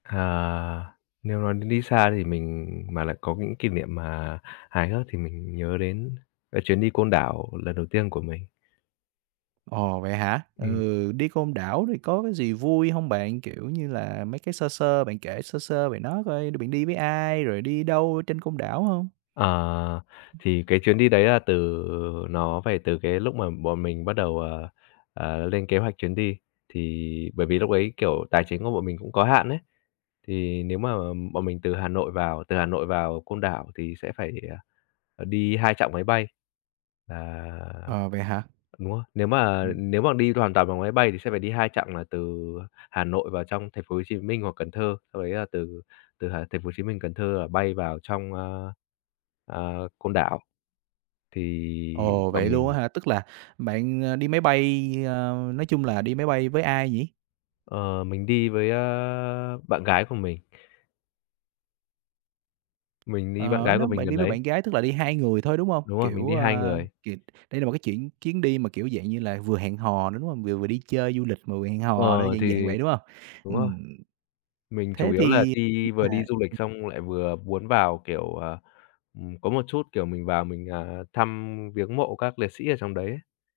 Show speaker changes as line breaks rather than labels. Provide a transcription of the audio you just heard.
À. Nếu nói đến đi xa thì mình mà lại có những kỷ niệm mà hài hước thì mình nhớ đến cái chuyến đi Côn Đảo lần đầu tiên của mình.
Ồ, vậy hả?
Ừm.
Ừ, đi Côn Đảo thì có cái gì vui hông bạn? Kiểu, như là mấy cái sơ sơ bạn kể sơ sơ về nó coi, đ bạn đi với ai? Rồi đi đâu trên Côn Đảo hông?
À, thì cái chuyến đi đấy là từ nó phải từ cái lúc mà bọn mình bắt đầu, ờ, ờ, lên kế hoạch chuyến đi, thì bởi vì lúc đấy, kiểu, tài chính của bọn mình cũng có hạn ấy. Thì nếu mà bọn mình từ Hà Nội vào từ Hà Nội vào Côn Đảo thì sẽ phải đi, à, ờ, đi 2 chặng máy bay. À,
Ờ, vậy hả?
đúng rồi, nếu mà
Ừm.
nếu mà đi hoàn toàn bằng máy bay thì sẽ phải đi 2 chặng là từ Hà Nội vào trong thành phố Hồ Chí Minh hoặc Cần Thơ, xong đấy là từ từ h thành phố Hồ Chí Minh, Cần Thơ là bay vào trong, a, ờ, Côn Đảo. Thì
Ồ!
bọn
Vậy luôn
mình
á hả? Tức là bạn, ơ, đi máy bay, ơ nói chung là đi máy bay với ai nhỉ?
Ờ, mình đi với, ơ, bạn gái của mình. Mình đi bạn
Ờ,
gái của
nếu
mình
bạn
gần
đi với
đấy.
bạn gái tức là đi 2 người thôi, đúng hông?
Đúng rồi, mình
Kiểu
đi 2
a,
người.
kịt đây là một cái chuyện chuyến đi mà, kiểu, dạng như là, vừa hẹn hò nữa, đúng hông? Vừa vừa đi chơi du lịch mà vừa hẹn hò nữa,
Ờ,
dạng dạng
thì
vậy, đúng hông?
đúng rồi,
Ừm,
mình chủ
thế
yếu là
thì biết
đi vừa
là
đi du lịch
[unintelligible]
xong lại vừa muốn vào, kiểu, ờ, ừm, có một chút, kiểu, mình vào mình, à, thăm viếng mộ các liệt sĩ ở trong đấy ấy.